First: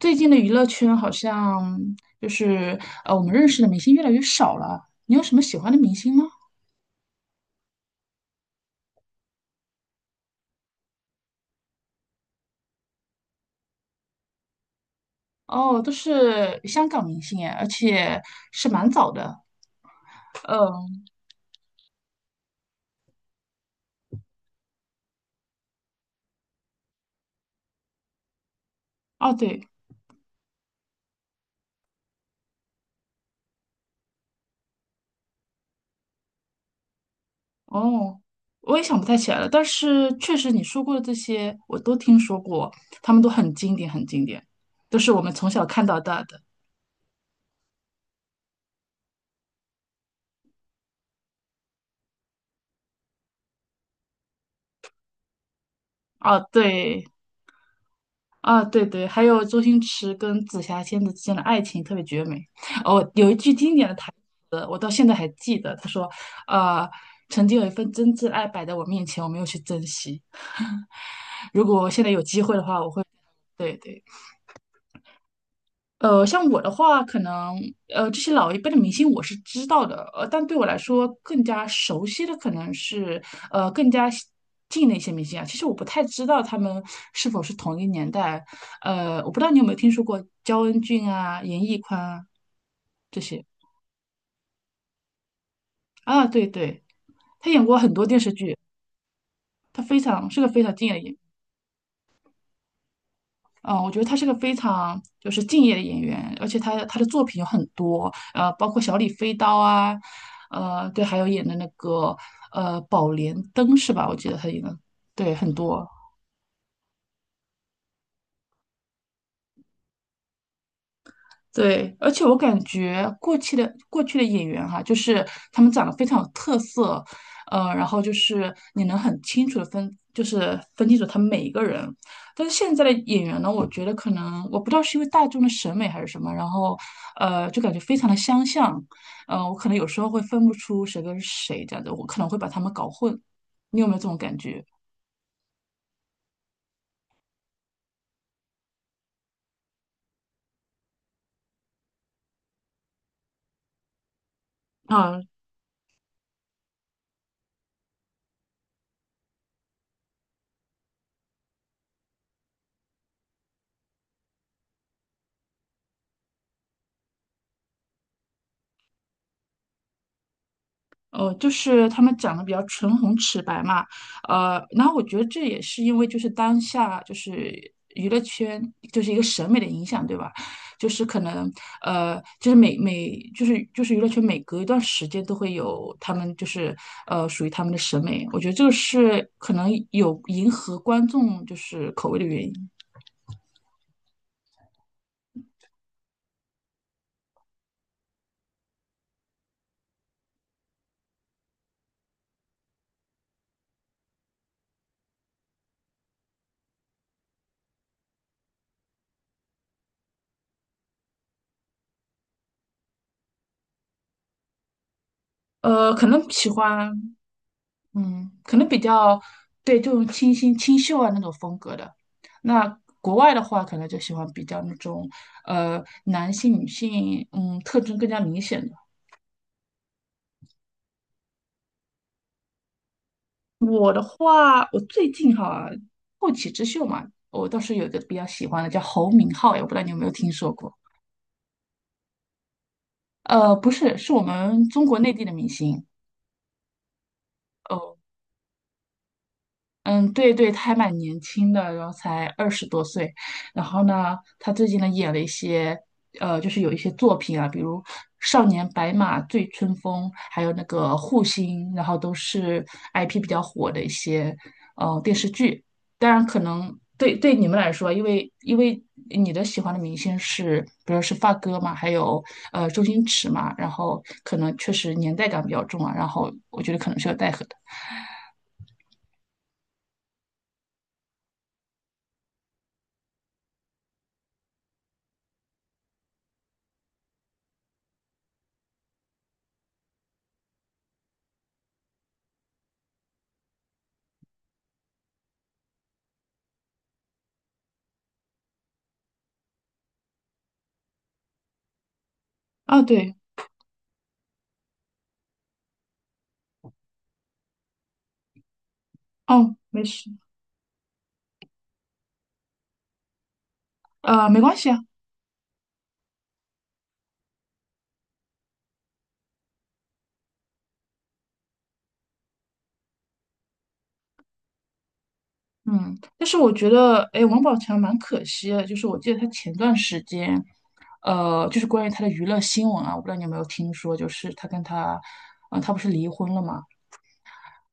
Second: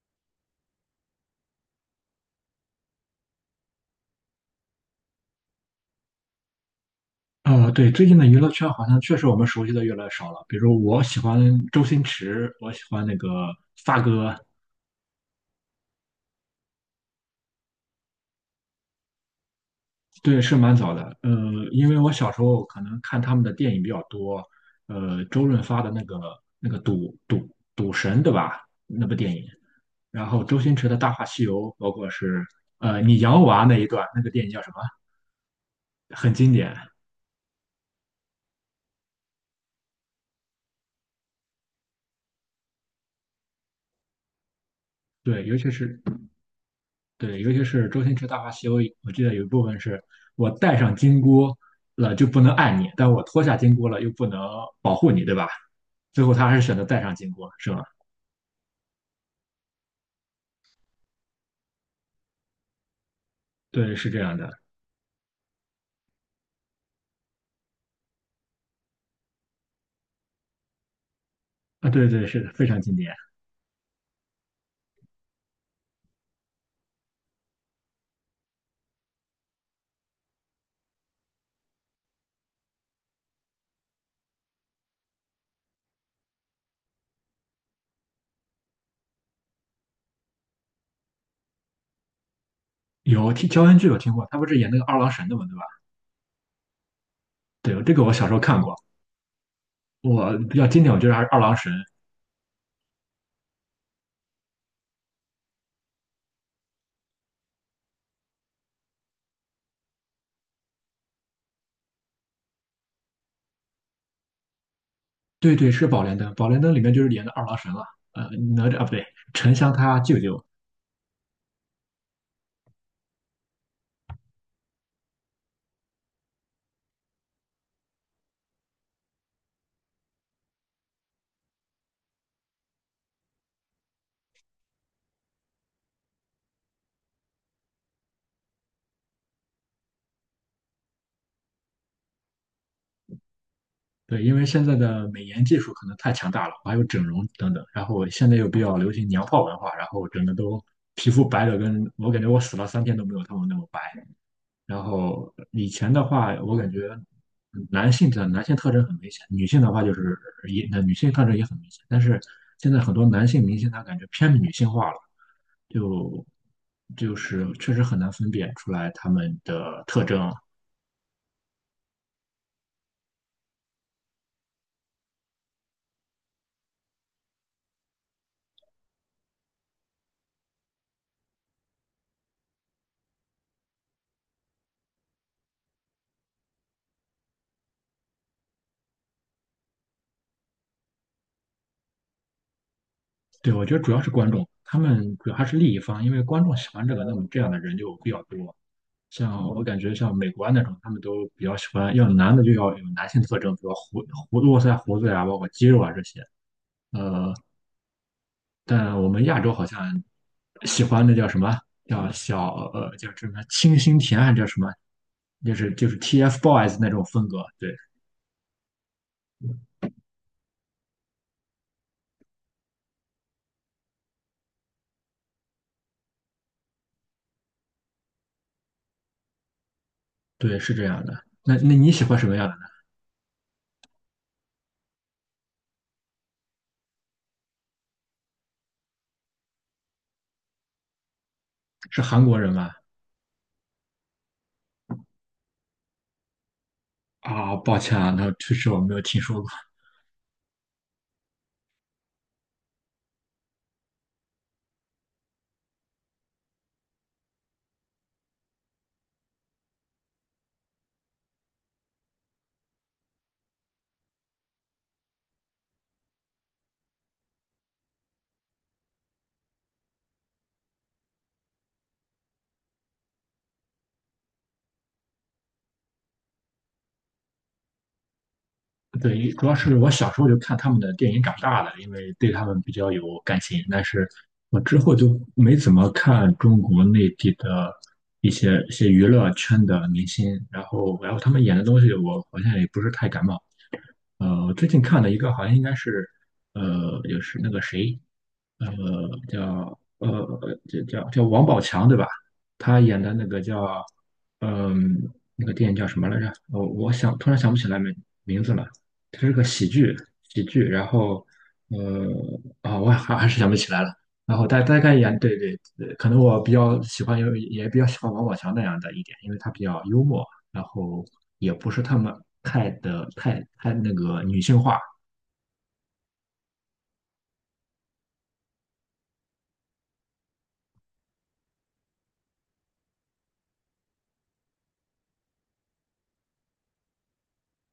最近的娱乐圈好像就是我们认识的明星越来越少了。你有什么喜欢的明星吗？对，最近的娱乐圈好像确实我们熟悉的越来越少了。比如我喜欢周星驰，我喜欢那个发哥，哦，都是香港明星哎，而且是蛮早的。对，是蛮早的。嗯，因为我小时候可能看他们的电影比较多，周润发的那个赌神，对吧？那部哦电影，对，然后周星驰的《大话西游》，包括是你养我啊那一段，那个电影叫什么？很经典。哦，我也想不太起来了。但是确实你说过的这些，我都听说过，他们都很经典，很经典，都是我们对，从尤小其看到是大的。对,尤其是周星驰《大话西游》，我记得有一部分是我戴上金箍了就不能爱你，但我脱下金箍了又不能保护你，对吧？最后哦，他还是选择戴对，上金箍，是吗？啊，对对，还有周星驰跟紫霞仙子之间的爱情特别绝美。哦，有一句经典的对，是台这样的。词，我到现在还记得，他说：“呃，曾经有一份真挚爱摆在我面前，我没有去珍惜。如果啊，现对在有对，是机的，会的非话，常我经会……典。对对，像我的话，可能这些老一辈的明星我是知道的，但对我来说更加熟悉的可能是更加西近的一些明星啊。其实我不太知道他们是否是同一年代，我不知道你有没有听说过焦恩俊啊、严屹宽啊这有些听乔恩剧有听过，他不是演那个二郎神的嘛，对啊，对对，吧？他演过对，很这个多我电小视时候剧，看过。他非常我是个比非较常经敬业典，的我觉演得员。还是二郎神。嗯，我觉得他是个非常就是敬业的演员，而且他的作品有很多，包括《小李飞刀》啊，对，还有演的那个《宝莲灯》是吧？我记得他演的，对，很对对，多。是宝莲灯，宝莲灯里面就是演的二郎神了。呃，哪吒啊，不对，沉香他舅舅。对，而且我感觉过去的演员哈、就是他们长得非常有特色，然后就是你能很清楚的分，就是分清楚他们每一个人。但是现在的演员呢，我觉得可能我不知道是因为大众的审美还是什么，然后就感觉非常的相像，我可能有时候会分不出谁跟谁这样子，我可能会把他们搞混。你有没有这种对，因感为觉？现在的美颜技术可能太强大了，还有整容等等，然后现在又比较流行娘炮文化，然后整个都皮肤白的跟我感觉我死了3天都没有他们那么白。然后以前的话，我感觉男性特征很明显，女性的话就是也那女性特征也很明显，但是现在很多男性明星他感觉偏女性化了，就就是确实很难分辨出来他们的特征，就是他们长得比较唇红齿白嘛，然后我觉得这也是因为就是当下就是娱乐圈就是一个审美的影响，对吧？就是可能呃，就是娱乐圈每隔一段时间都会有他们就是属于他们的审美，我觉得这个是可能有迎合观众就是口味的原因。对，我觉得主要是观众，他们主要还是利益方，因为观众喜欢这个，那么这样的人就比较多。像我感觉像美国啊那种，他们都比较喜欢，要男的就要有男性特征，比如络腮胡子呀，包括肌肉啊这些。呃，但我们亚洲好像喜欢那叫什么？叫什么清新甜还是叫什么？就是就呃，是 可能喜 TFBOYS 那欢种风格。对嗯，可能比较对这种清新清秀啊那种风格的。那国外的话，可能就喜欢比较那种男性女性特征更加明显的。对，是这样的。那你喜欢什么样的呢？我的话，我最近哈后起之秀嘛，我倒是有一个比较喜欢的叫侯明昊，也不知道你有没有听说过？是韩国人吗？不是，是我们中国内地的明星。啊，抱哦。歉啊，那确实我没有听说过。嗯，对对，他还蛮年轻的，然后才二十多岁。然后呢，他最近呢演了一些，就是有一些作品啊，比如《少年白马》《醉春风》，还有那个《护心》，然后都是 IP 比较火的一些，电视剧。当然，可能对对你们来说，因为你的喜欢的明星是，比如说是发哥嘛，还有周星驰嘛，然后可能确实年代感比较重啊，然后我觉得可能是有带合的。对，主要是我小时候就看他们的电影长大的，因为对他们比较有感情。但是我之后就没怎么看中国内地的一些娱乐圈的明星，然后他们演的东西，我好像也不是太感冒。我最近看了一个，好像应该是，也是那个谁，呃，叫呃，叫王宝强对吧？他啊，演的对，那个叫，嗯、那个电影叫什么来着？我想突然想不起来名字了。它是个哦，喜没剧，事。喜剧。然后，呃，啊、我还是想不起来了。呃，然没后关大系啊，大概演，对对，可能我比较喜欢，也比较喜欢王宝强那样的一点，因为他比较幽默。然后也不是他们太的太太那个女性化。嗯，但是我觉得，哎，王宝强蛮可惜的，就是我记得他前段时间，就是关于他的娱乐新闻啊，我不知道你有没有听说，就是他跟他，啊、他不是离婚了嘛，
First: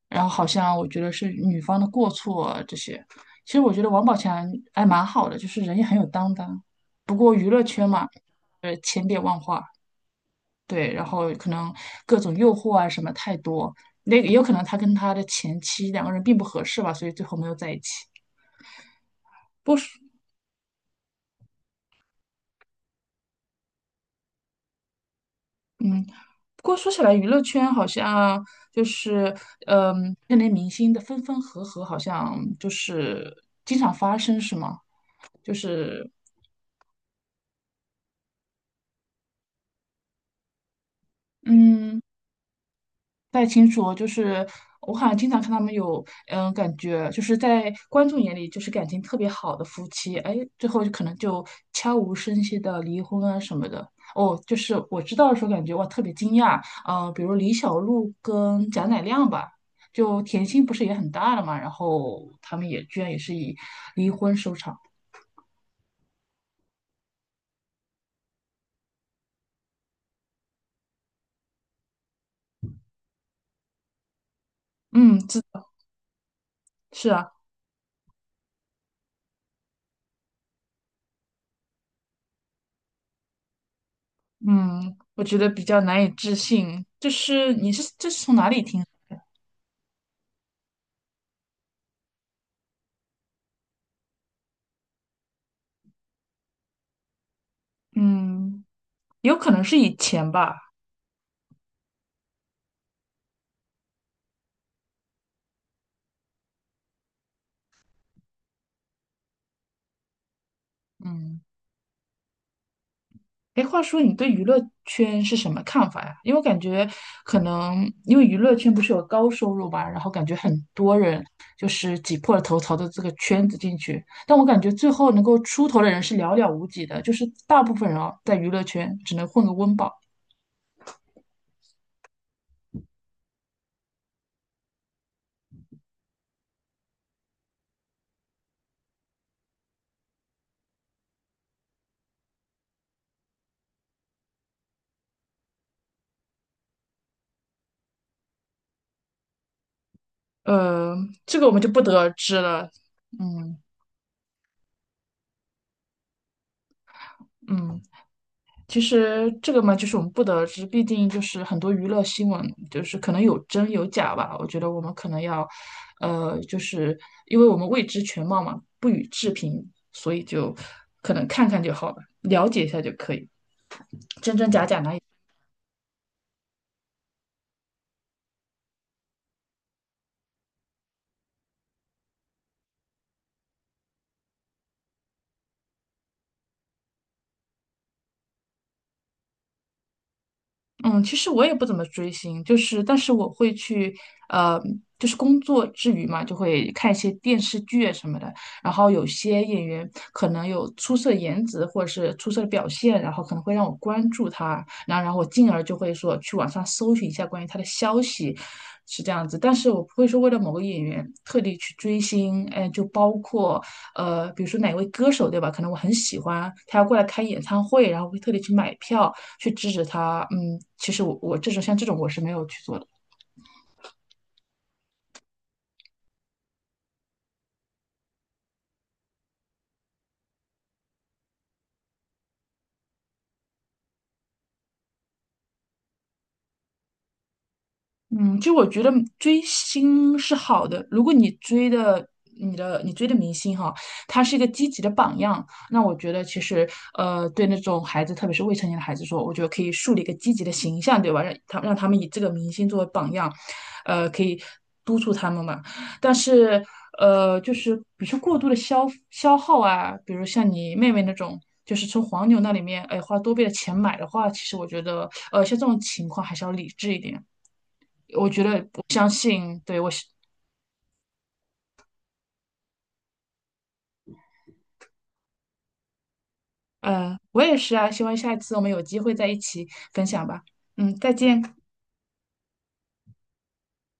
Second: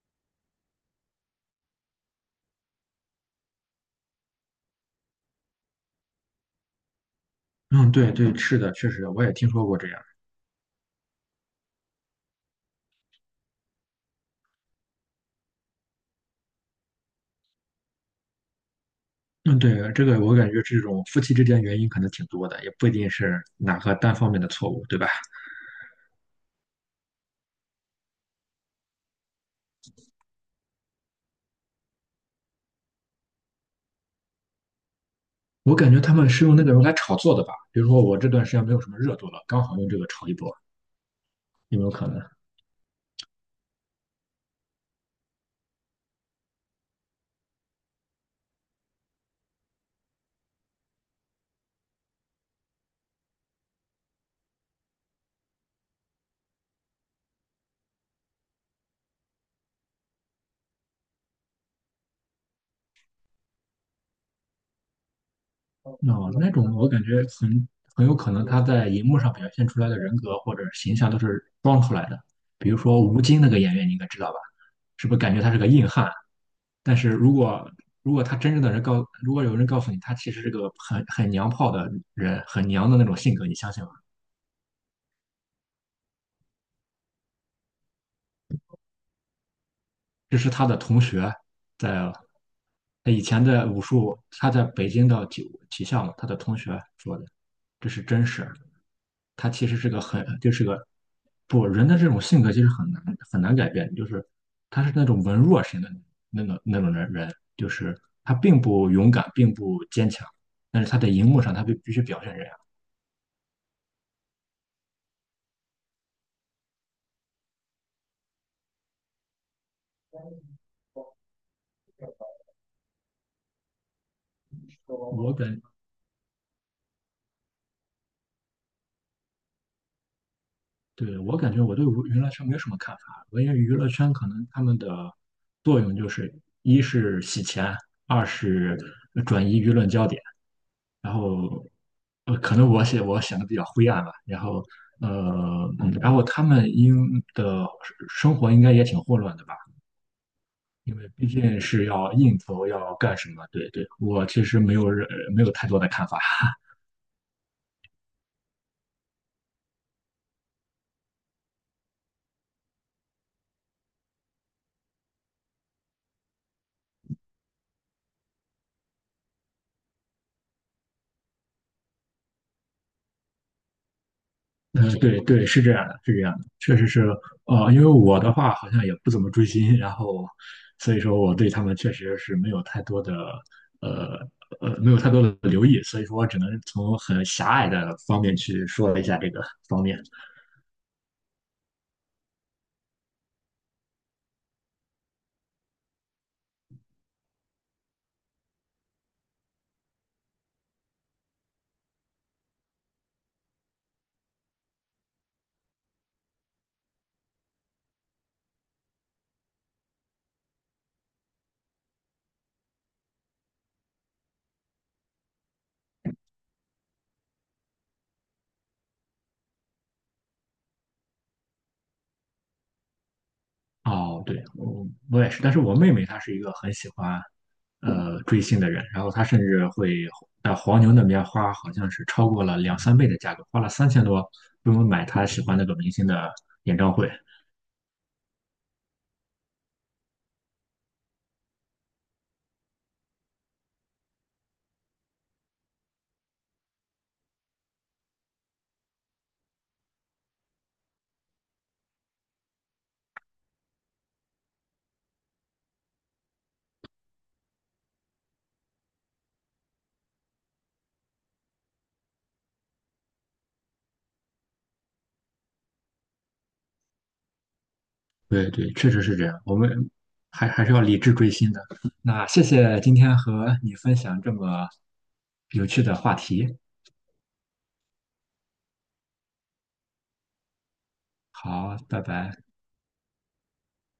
然后好像我觉得是女方的过错啊这些，其实我觉得王宝强还蛮好的，就是人也很有担当，不过娱乐圈嗯，嘛，对对，是的，确千实变我也万听化，说过这样。对，然后可能各种诱惑啊什么太多，那也有可能他跟他的前妻两个人并不合适吧，所以最后没有在一起。嗯，对，这个我感觉这种夫妻之间原因可能挺多的，也不一定是哪个单方面的错误，对吧？不过说起来，娱乐圈好像就是，嗯，那类明星的分分合合，好像就是经常发生，是吗？就我感觉是，他们是用那个人来炒作的吧，比如说我这段时间没有什么热度了，刚好用这个炒一波，有没有嗯。可能？不太清楚哦，就是我好像经常看他们有，嗯，感觉就是在观众眼里就是感情特别好的夫妻，哎，最后就可能悄无声息的离婚啊什么的。哦，就是我知道的时候感觉哇特别惊讶，比如李小璐跟贾乃亮吧，就甜心不是也很大了嘛，然后他们也居然也是以离婚收场。哦，那种我感觉很有可能他在荧幕上表现出来的人格或者形象都是装出来的，比如说吴京那个演员，你应该知道吧？是不是嗯，感觉这他是个硬汉？但是是啊，如果他真正的人告，如果有人告诉你他其实是个很娘炮的人，很娘的那种性格，你相信吗？嗯，我觉得比较难以置信，就是你是这是从哪里听？这是他的同学在他以前在武术，他在北京的体校嘛，他的同学说的，这是真实。嗯。有他可能其实是是以个很前就吧。是个不人的这种性格其实很难很难改变，就是他是那种文弱型的那种人，就是他并不勇敢，并不坚强，但是他在荧嗯幕上他必须表现这样。哎，话说你对娱乐圈是什么看法呀？因为我感觉可能因为娱乐圈不是有高收入嘛，然后感觉很多人就是挤破了头朝着这个圈子进去，但我感觉最后能我够感，出头的人是寥寥无几的，就是大部分人啊，在娱乐圈只能混个温饱。对，我感觉我对娱乐圈没有什么看法，我因为娱乐圈可能他们的作用就是，一是洗钱，二是转移舆论焦点，然后，可能我写我想的比较灰暗吧，然后，呃，然后他们的生活应该也挺混乱的吧，呃，因为毕这个我竟们就不是得而要知应酬，了。要干什么，嗯。对对，我其实没有太多的看法。嗯。其实这个嘛，就是我们不得而知，毕竟就是很多娱乐新闻，就是可能有真有假吧。我觉得我们可能要，就是因为我们未知全貌嘛，不予置评，所以就可能看看就好了，了解一下就可以。真真假嗯，对对，是这样的，是这样的，确实是，因为我的话好像也不怎么追星，然后，所以说我对他们确实是呃没有太多的留意，所以说我只能从很狭隘的方面去说一下这个方面。嗯，其实我也不怎么追星，就是但是我会去，呃，就是工作之余嘛，就会看一些电视剧啊什么的。然后有些演员可能有出色的颜值或者是出色的表现，然后可能会让我关注他，然后我进而就会说去网上搜寻一下关于他的消息，是这样子。但是我不会说为了某个演员特地去追星，哎，就包括比如说哪位歌手对吧？可能我很喜欢，他要过来开演唱会，然后会特地去买票。去制止他，嗯，其实我这种像这种我是没有去做的。哦，对，我也是，但是我妹妹她是一个很喜欢，追星的人，然后她甚至会在黄牛那边花，好像是超过了两三倍的价格，花了3000多，专门买她喜欢那个明星的演唱会。嗯，就我觉得追星是好的，如果你追的明星哈，他是一个积极的榜样，那我觉得其实对那种孩子，特别是未成年的孩子说，我觉得可以树立一个积极的形象，对吧？让他们以这个明星作为榜样，可以督促他们嘛。但是就是比如说过度的消耗啊，比如像你妹妹那种。就是从黄牛那里面，哎，花多倍的钱买的话，其实我觉得，像这种情况还是要理智一点。我觉对得对，我确实相是这样。我信，对，我们是，还是要理智追星的。那谢谢今天和你分享这么有趣的话题。我也是啊，希望下一次我们有机会在一起分享吧。嗯，再见。好，拜拜。